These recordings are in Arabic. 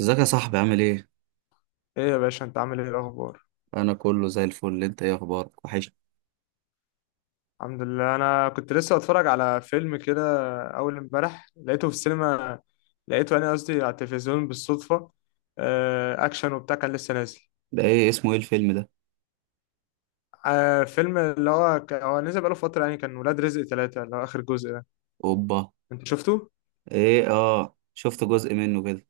ازيك يا صاحبي عامل ايه؟ ايه يا باشا انت عامل ايه الاخبار؟ انا كله زي الفل. انت ايه اخبارك؟ وحش. الحمد لله، انا كنت لسه بتفرج على فيلم كده. اول امبارح لقيته في السينما، لقيته انا قصدي على التلفزيون بالصدفه. اكشن وبتاع، كان لسه نازل. ده ايه اسمه ايه الفيلم ده؟ فيلم اللي هو هو نزل بقاله فتره يعني، كان ولاد رزق ثلاثة اللي هو اخر جزء ده. اوبا. انت شفته؟ ايه، اه، شفت جزء منه كده،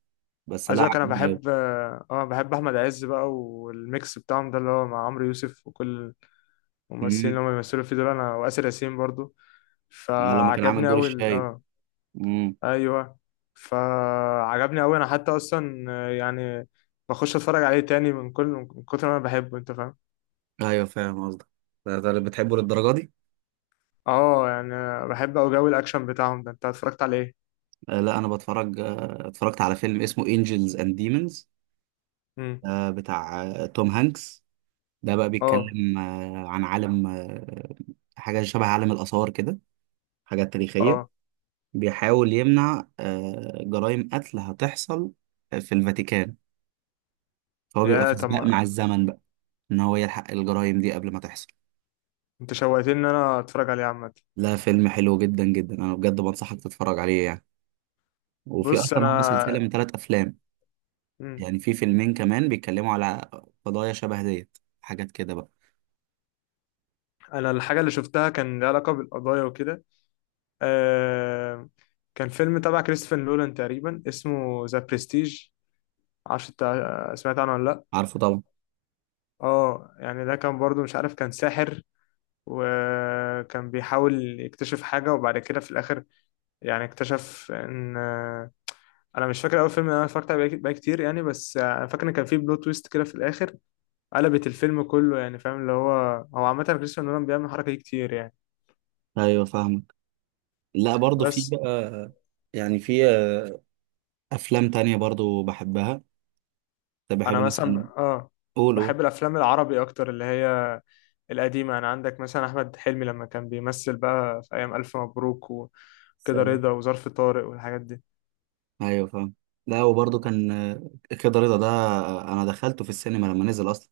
بس عايز لا اقولك انا عجبني اوي. بحب بحب احمد عز بقى والميكس بتاعهم ده اللي هو مع عمرو يوسف وكل الممثلين امم. اللي هم بيمثلوا فيه دول، انا واسر ياسين برضو. لما كان عامل فعجبني دور قوي الشايب. اه. امم. ايوه، فعجبني قوي انا حتى اصلا، يعني بخش اتفرج عليه تاني من كل من كتر ما انا بحبه، انت فاهم. ايوه، فاهم قصدك. ده اللي بتحبه للدرجه دي؟ اه يعني، بحب اوي جو الاكشن بتاعهم ده. انت اتفرجت عليه ايه؟ لا، انا بتفرج آه اتفرجت على فيلم اسمه انجلز اند ديمونز، امم، بتاع توم هانكس. ده بقى اه بيتكلم عن عالم حاجه شبه عالم الاثار كده، حاجات تاريخيه. اه. بيحاول يمنع جرائم قتل هتحصل في الفاتيكان، فهو بيبقى يا في طب سباق مع ما- الزمن بقى ان هو يلحق الجرائم دي قبل ما تحصل. انت شوقتني ان انا اتفرج عليه عامه. لا، فيلم حلو جدا جدا، انا بجد بنصحك تتفرج عليه يعني. وفي بص اصلا هم سلسلة انا، من 3 افلام، مم. يعني في فيلمين كمان بيتكلموا على قضايا شبه ديت، حاجات كده بقى. انا الحاجه اللي شفتها كان لها علاقه بالقضايا وكده. آه... كان فيلم تبع كريستوفر نولان تقريبا، اسمه ذا برستيج. معرفش انت سمعت عنه ولا لا. عارفه طبعا. اه يعني ده كان برضو مش عارف، كان ساحر وكان بيحاول يكتشف حاجة، وبعد كده في الآخر يعني اكتشف إن أنا مش فاكر أول فيلم أنا اتفرجت عليه بقى كتير يعني، بس أنا فاكر إن كان فيه بلوت تويست كده في الآخر قلبت الفيلم كله يعني، فاهم. اللي هو هو عامة كريستوفر نولان بيعمل الحركة دي كتير يعني. ايوه، فاهمك. لا برضه في بس بقى. يعني في افلام تانية برضه بحبها. طب بحب أنا مثلا مثلا. قول قول. بحب الأفلام العربي أكتر، اللي هي القديمة. أنا عندك مثلا أحمد حلمي لما كان بيمثل بقى في أيام ألف مبروك وكده، سلام. رضا وظرف طارق والحاجات دي. ايوه، فاهم. لا، وبرضه كان كده رضا ده، انا دخلته في السينما لما نزل اصلا.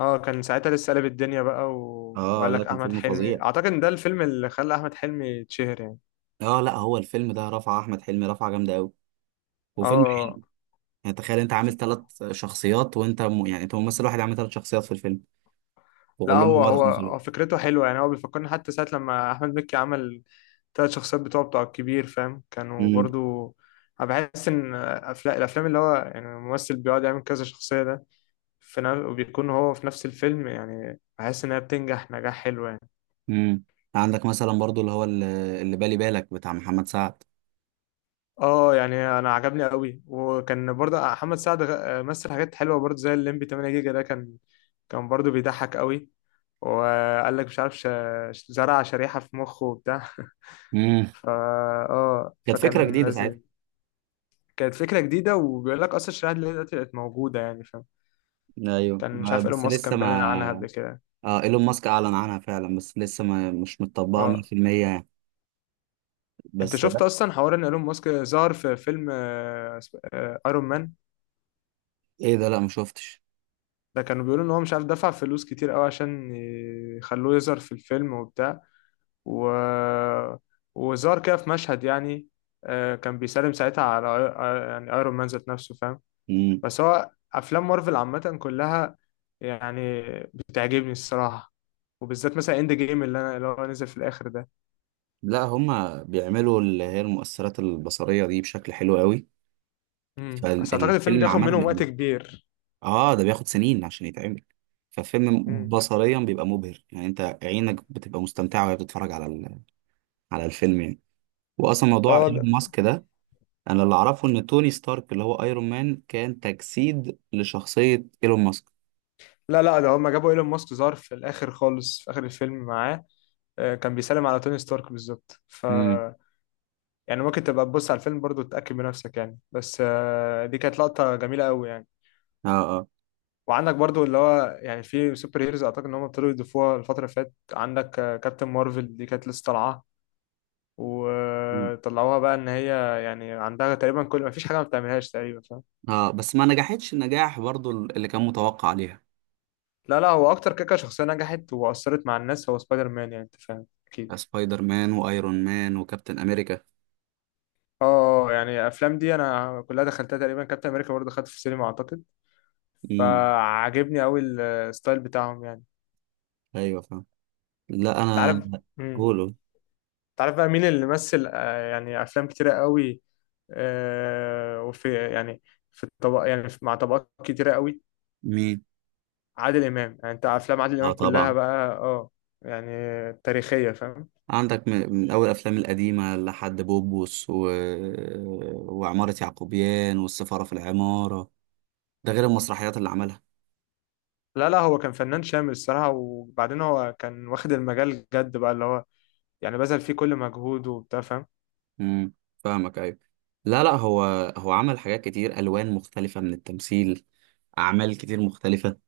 اه، كان ساعتها لسه قلب الدنيا بقى اه وقال لا، لك كان احمد فيلم حلمي، فظيع. اعتقد ان ده الفيلم اللي خلى احمد حلمي يتشهر يعني. اه لا، هو الفيلم ده رفع احمد حلمي رفعه جامده قوي، وفيلم اه حلو. يعني تخيل انت ف... عامل 3 شخصيات، يعني انت ممثل واحد عامل 3 شخصيات في الفيلم، لا، وكلهم هو هو ده هو في نفس هو الوقت. فكرته حلوه يعني. هو بيفكرني حتى ساعه لما احمد مكي عمل ثلاث شخصيات بتوع الكبير، فاهم، كانوا امم. برضو. انا بحس ان الافلام اللي هو يعني الممثل بيقعد يعمل كذا شخصيه ده في وبيكون هو في نفس الفيلم، يعني بحس انها بتنجح نجاح حلو يعني. امم. عندك مثلا برضه اللي هو اللي بالي بالك بتاع محمد سعد. اه يعني انا عجبني قوي، وكان برضه محمد سعد مثل حاجات حلوه برضه زي الليمبي 8 جيجا ده. كان برضه بيضحك قوي. وقال لك مش عارف زرع شريحه في مخه وبتاع امم. فا، اه كانت فكره فكان جديده لذيذ. ساعتها. كانت فكره جديده وبيقول لك اصلا الشريحه اللي دلوقتي بقت موجوده يعني، فاهم. ايوه، كان مش عارف ايلون بس ماسك لسه كان بيعلن عنها ما. قبل كده. اه، ايلون ماسك اعلن عنها فعلا بس لسه ما، مش متطبقه اه، 100% يعني. انت بس. شفت اصلا حوار ان ايلون ماسك ظهر في فيلم ايرون مان؟ ايه ده؟ لا، ما شفتش. ده كانوا بيقولوا ان هو مش عارف دفع فلوس كتير قوي عشان يخلوه يظهر في الفيلم وبتاع، و... وظهر كده في مشهد يعني. كان بيسلم ساعتها على يعني ايرون مان ذات نفسه، فاهم. مم. بس هو افلام مارفل عامه كلها يعني بتعجبني الصراحه، وبالذات مثلا اند جيم اللي انا اللي هو نزل في الاخر ده. لا، هما بيعملوا اللي هي المؤثرات البصرية دي بشكل حلو قوي. امم، بس اعتقد الفيلم فالفيلم بياخد عامة منهم وقت بيبقى، كبير. اه ده بياخد سنين عشان يتعمل. فالفيلم امم، بصريا بيبقى مبهر، يعني انت عينك بتبقى مستمتعة وهي بتتفرج على على الفيلم يعني. واصلا موضوع اه ايلون ماسك ده، انا اللي اعرفه ان توني ستارك اللي هو ايرون مان كان تجسيد لشخصية ايلون ماسك. لا لا، ده هما جابوا ايلون ماسك ظهر في الاخر خالص، في اخر الفيلم معاه. كان بيسلم على توني ستارك بالظبط ف، امم. يعني ممكن تبقى تبص على الفيلم برضو تتأكد بنفسك يعني، بس دي كانت لقطة جميلة قوي يعني. اه اه. وعندك برضو اللي هو يعني في سوبر هيروز اعتقد ان هم ابتدوا يضيفوها الفترة اللي فاتت. عندك كابتن مارفل دي، كانت لسه طالعة مم. وطلعوها بقى ان هي يعني عندها تقريبا كل، ما فيش حاجة ما بتعملهاش تقريبا، فاهم. اه، بس ما نجحتش النجاح برضو اللي كان متوقع عليها. لا لا، هو اكتر كيكة شخصية نجحت واثرت مع الناس هو سبايدر مان يعني، انت فاهم اكيد. سبايدر مان وايرون مان وكابتن امريكا. اه، يعني الافلام دي انا كلها دخلتها تقريبا. كابتن امريكا برضو دخلت في السينما اعتقد، امم. فعجبني قوي الستايل بتاعهم يعني. ايوه، فاهم. لا انت انا. عارف، هولو. تعرف بقى مين اللي مثل يعني افلام كتيره قوي، آه، وفي يعني في الطبق يعني مع طبقات كتيره قوي؟ مين؟ عادل امام. يعني انت افلام عادل اه امام كلها طبعا. بقى اه، يعني تاريخيه فاهم. عندك من اول الافلام القديمه لحد بوبوس وعماره يعقوبيان والسفاره في العماره، ده غير المسرحيات اللي عملها. لا لا، هو كان فنان شامل الصراحه، وبعدين هو كان واخد المجال جد بقى اللي هو يعني بذل فيه كل مجهوده وبتاع، فاهم. امم. فاهمك، ايوه. لا لا هو، عمل حاجات كتير، الوان مختلفه من التمثيل، اعمال كتير مختلفه.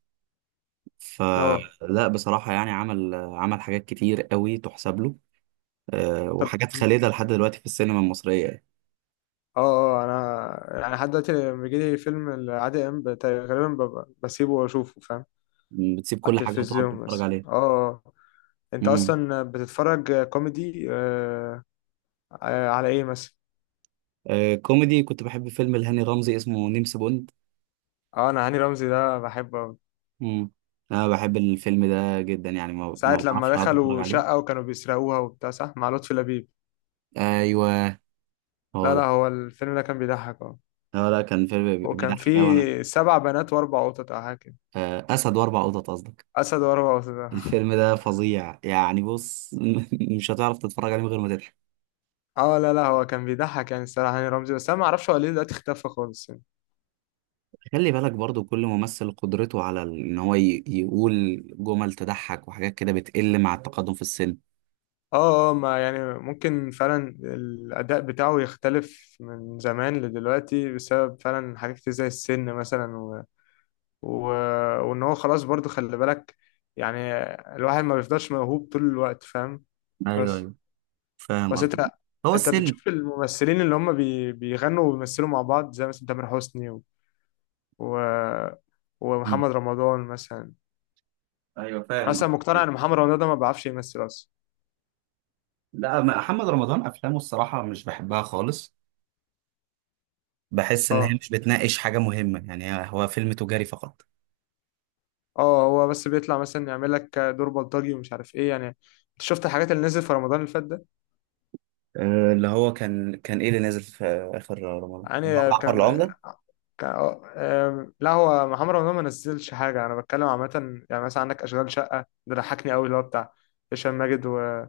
اه فلا بصراحه، يعني عمل حاجات كتير قوي تحسب له، طب وحاجات م. خالدة لحد دلوقتي في السينما المصرية يعني. اه اه، انا يعني لحد دلوقتي لما بيجيلي فيلم لعادل امام غالبا بسيبه واشوفه، فاهم، بتسيب على كل حاجة وتقعد التلفزيون تتفرج بس عليها. اه آه. انت مم. اصلا بتتفرج كوميدي على ايه مثلا؟ كوميدي كنت بحب فيلم لهاني رمزي اسمه نمس بوند. اه انا هاني رمزي ده بحبه أوي. مم. أنا بحب الفيلم ده جدا، يعني ساعة ما لما بعرفش أقعد أتفرج دخلوا عليه. شقة وكانوا بيسرقوها وبتاع، صح، مع لطفي لبيب. أيوه. لا هو لا، ده. هو الفيلم ده كان بيضحك اه. لا لا، كان فيلم وكان بيضحك أوي أنا. فيه سبع بنات واربع قطط او حاجة كده. أسد و4 قطط قصدك. اسد واربع قطط. الفيلم ده فظيع يعني. بص مش هتعرف تتفرج عليه من غير ما تضحك. اه لا لا، هو كان بيضحك يعني الصراحة هاني رمزي. بس انا ما اعرفش هو ليه دلوقتي اختفى خالص يعني. خلي بالك برضو كل ممثل قدرته على ان هو يقول جمل تضحك وحاجات كده بتقل مع التقدم في السن. اه اه، ما يعني ممكن فعلا الاداء بتاعه يختلف من زمان لدلوقتي بسبب فعلا حاجات كتير زي السن مثلا، و... وان هو خلاص. برضو خلي بالك يعني الواحد ما بيفضلش موهوب طول الوقت، فاهم. ايوه بس ايوه، فاهم بس قصدك. انت، هو انت السن. بتشوف الممثلين اللي هم بيغنوا وبيمثلوا مع بعض زي مثلا تامر حسني و... مم. ومحمد رمضان مثلا. ايوه، انا فاهم اصلا مقتنع قصدك. ان محمد رمضان ده ما بيعرفش يمثل اصلا. لا، محمد رمضان افلامه الصراحه مش بحبها خالص، بحس ان هي اه مش بتناقش حاجه مهمه، يعني هو فيلم تجاري فقط. اه، هو بس بيطلع مثلا يعمل لك دور بلطجي ومش عارف ايه. يعني انت شفت الحاجات اللي نزلت في رمضان اللي فات ده؟ اللي هو كان ايه اللي نازل في اخر رمضان اللي هو يعني جعفر كان العمده. كان آه، آم، لا، هو محمد رمضان ما نزلش حاجة، أنا بتكلم عامة. يعني مثلا عندك أشغال شقة ده ضحكني أوي، اللي هو بتاع هشام ماجد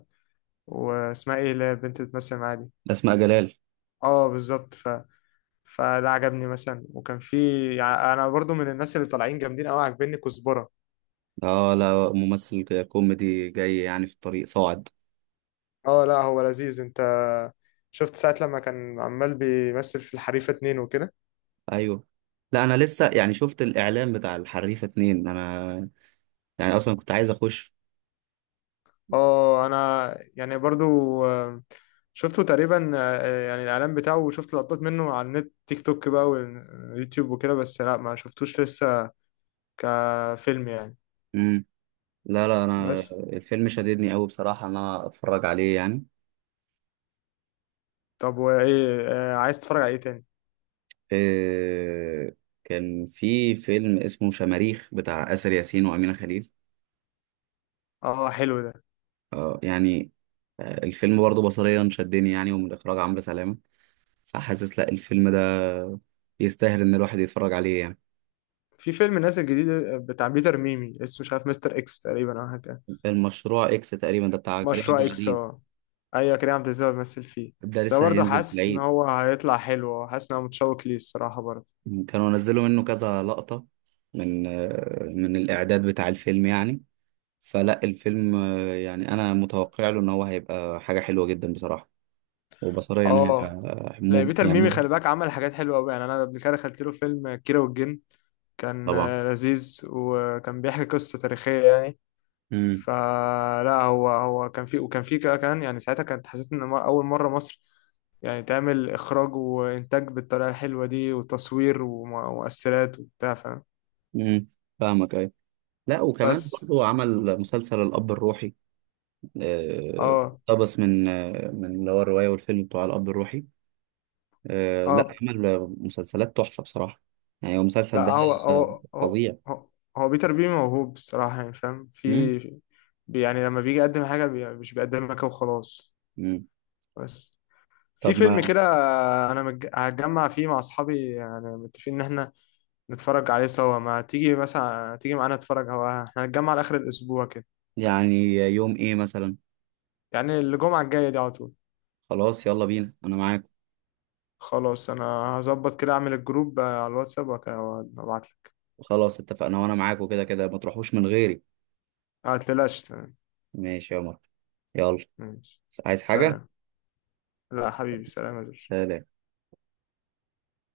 واسمها إيه اللي هي البنت اللي بتمثل معاه دي؟ اسماء جلال. أه بالظبط، فده عجبني مثلا. وكان في يعني، أنا برضو من الناس اللي طالعين جامدين أوي عاجبني كزبرة. اه لا، ممثل كوميدي جاي يعني في الطريق صاعد. أه لا، هو لذيذ. أنت شفت ساعة لما كان عمال بيمثل في الحريفة اتنين وكده؟ ايوه لا، انا لسه يعني شفت الاعلان بتاع الحريفه اتنين، انا يعني اصلا كنت عايز اخش. اه انا يعني برضو، آه، شفته تقريبا، يعني الاعلان بتاعه، وشفت لقطات منه على النت، تيك توك بقى، واليوتيوب وكده. بس لا ما شفتوش لسه كفيلم يعني. لا لا، انا بس الفيلم شددني قوي بصراحه ان انا اتفرج عليه يعني. طب وايه عايز تتفرج على ايه تاني؟ إيه؟ كان في فيلم اسمه شماريخ بتاع آسر ياسين وأمينة خليل، اه حلو ده. يعني، الفيلم برضه بصريا شدني يعني، ومن اخراج عمرو سلامه. فحاسس لا، الفيلم ده يستاهل ان الواحد يتفرج عليه يعني. في فيلم نازل جديد بتاع بيتر ميمي، اسمه مش عارف مستر اكس تقريبا او حاجه كده. المشروع اكس تقريبا ده بتاع كريم عبد مشروع اكس، العزيز. اه ايوه، كريم عبد العزيز هو بيمثل فيه. ده ده لسه برضه هينزل في حاسس ان العيد. هو هيطلع حلو، حاسس ان انا متشوق ليه الصراحه برضه. كانوا نزلوا منه كذا لقطه من من الاعداد بتاع الفيلم يعني. فلا الفيلم، يعني انا متوقع له ان هو هيبقى حاجه حلوه جدا بصراحه. وبصريا انا هيبقى اه لا، بيتر يعني ميمي خلي بالك عمل حاجات حلوه قوي يعني. انا قبل كده دخلت له فيلم كيرة والجن، كان طبعا. لذيذ وكان بيحكي قصه تاريخيه يعني. امم. فلا، هو كان في، وكان في كده كمان. يعني ساعتها كانت حسيت ان اول مره مصر يعني تعمل اخراج وانتاج بالطريقه الحلوه دي، وتصوير ومؤثرات وبتاع، فاهم. امم. فاهمك، ايوه. لا وكمان بس برضه عمل مسلسل الاب الروحي، آه، اه اقتبس من اللي هو الروايه والفيلم بتوع الاب الروحي. لا اه، عمل مسلسلات تحفه بصراحه، يعني هو المسلسل لا ده آه، فظيع. هو هو بيتر بيه موهوب الصراحة يعني، فاهم. امم. في يعني لما بيجي يقدم حاجة بي مش بيقدمها كده وخلاص. امم. بس في طب فيلم ما. كده أنا هتجمع فيه مع أصحابي، يعني متفقين إن إحنا نتفرج عليه سوا. ما تيجي مثلا، تيجي معانا نتفرج؟ هو إحنا هنتجمع لآخر الأسبوع كده، يعني يوم ايه مثلا؟ يعني الجمعة الجاية دي على طول. خلاص، يلا بينا، انا معاك. خلاص أنا هظبط كده، أعمل الجروب على الواتساب وأبعتلك. خلاص اتفقنا، وانا معاك، وكده كده ما تروحوش من غيري. ما تقلقش، تمام، ماشي يا عمر. يلا. ماشي، عايز حاجة؟ سلام. لا حبيبي، سلام يا جورج. سلام.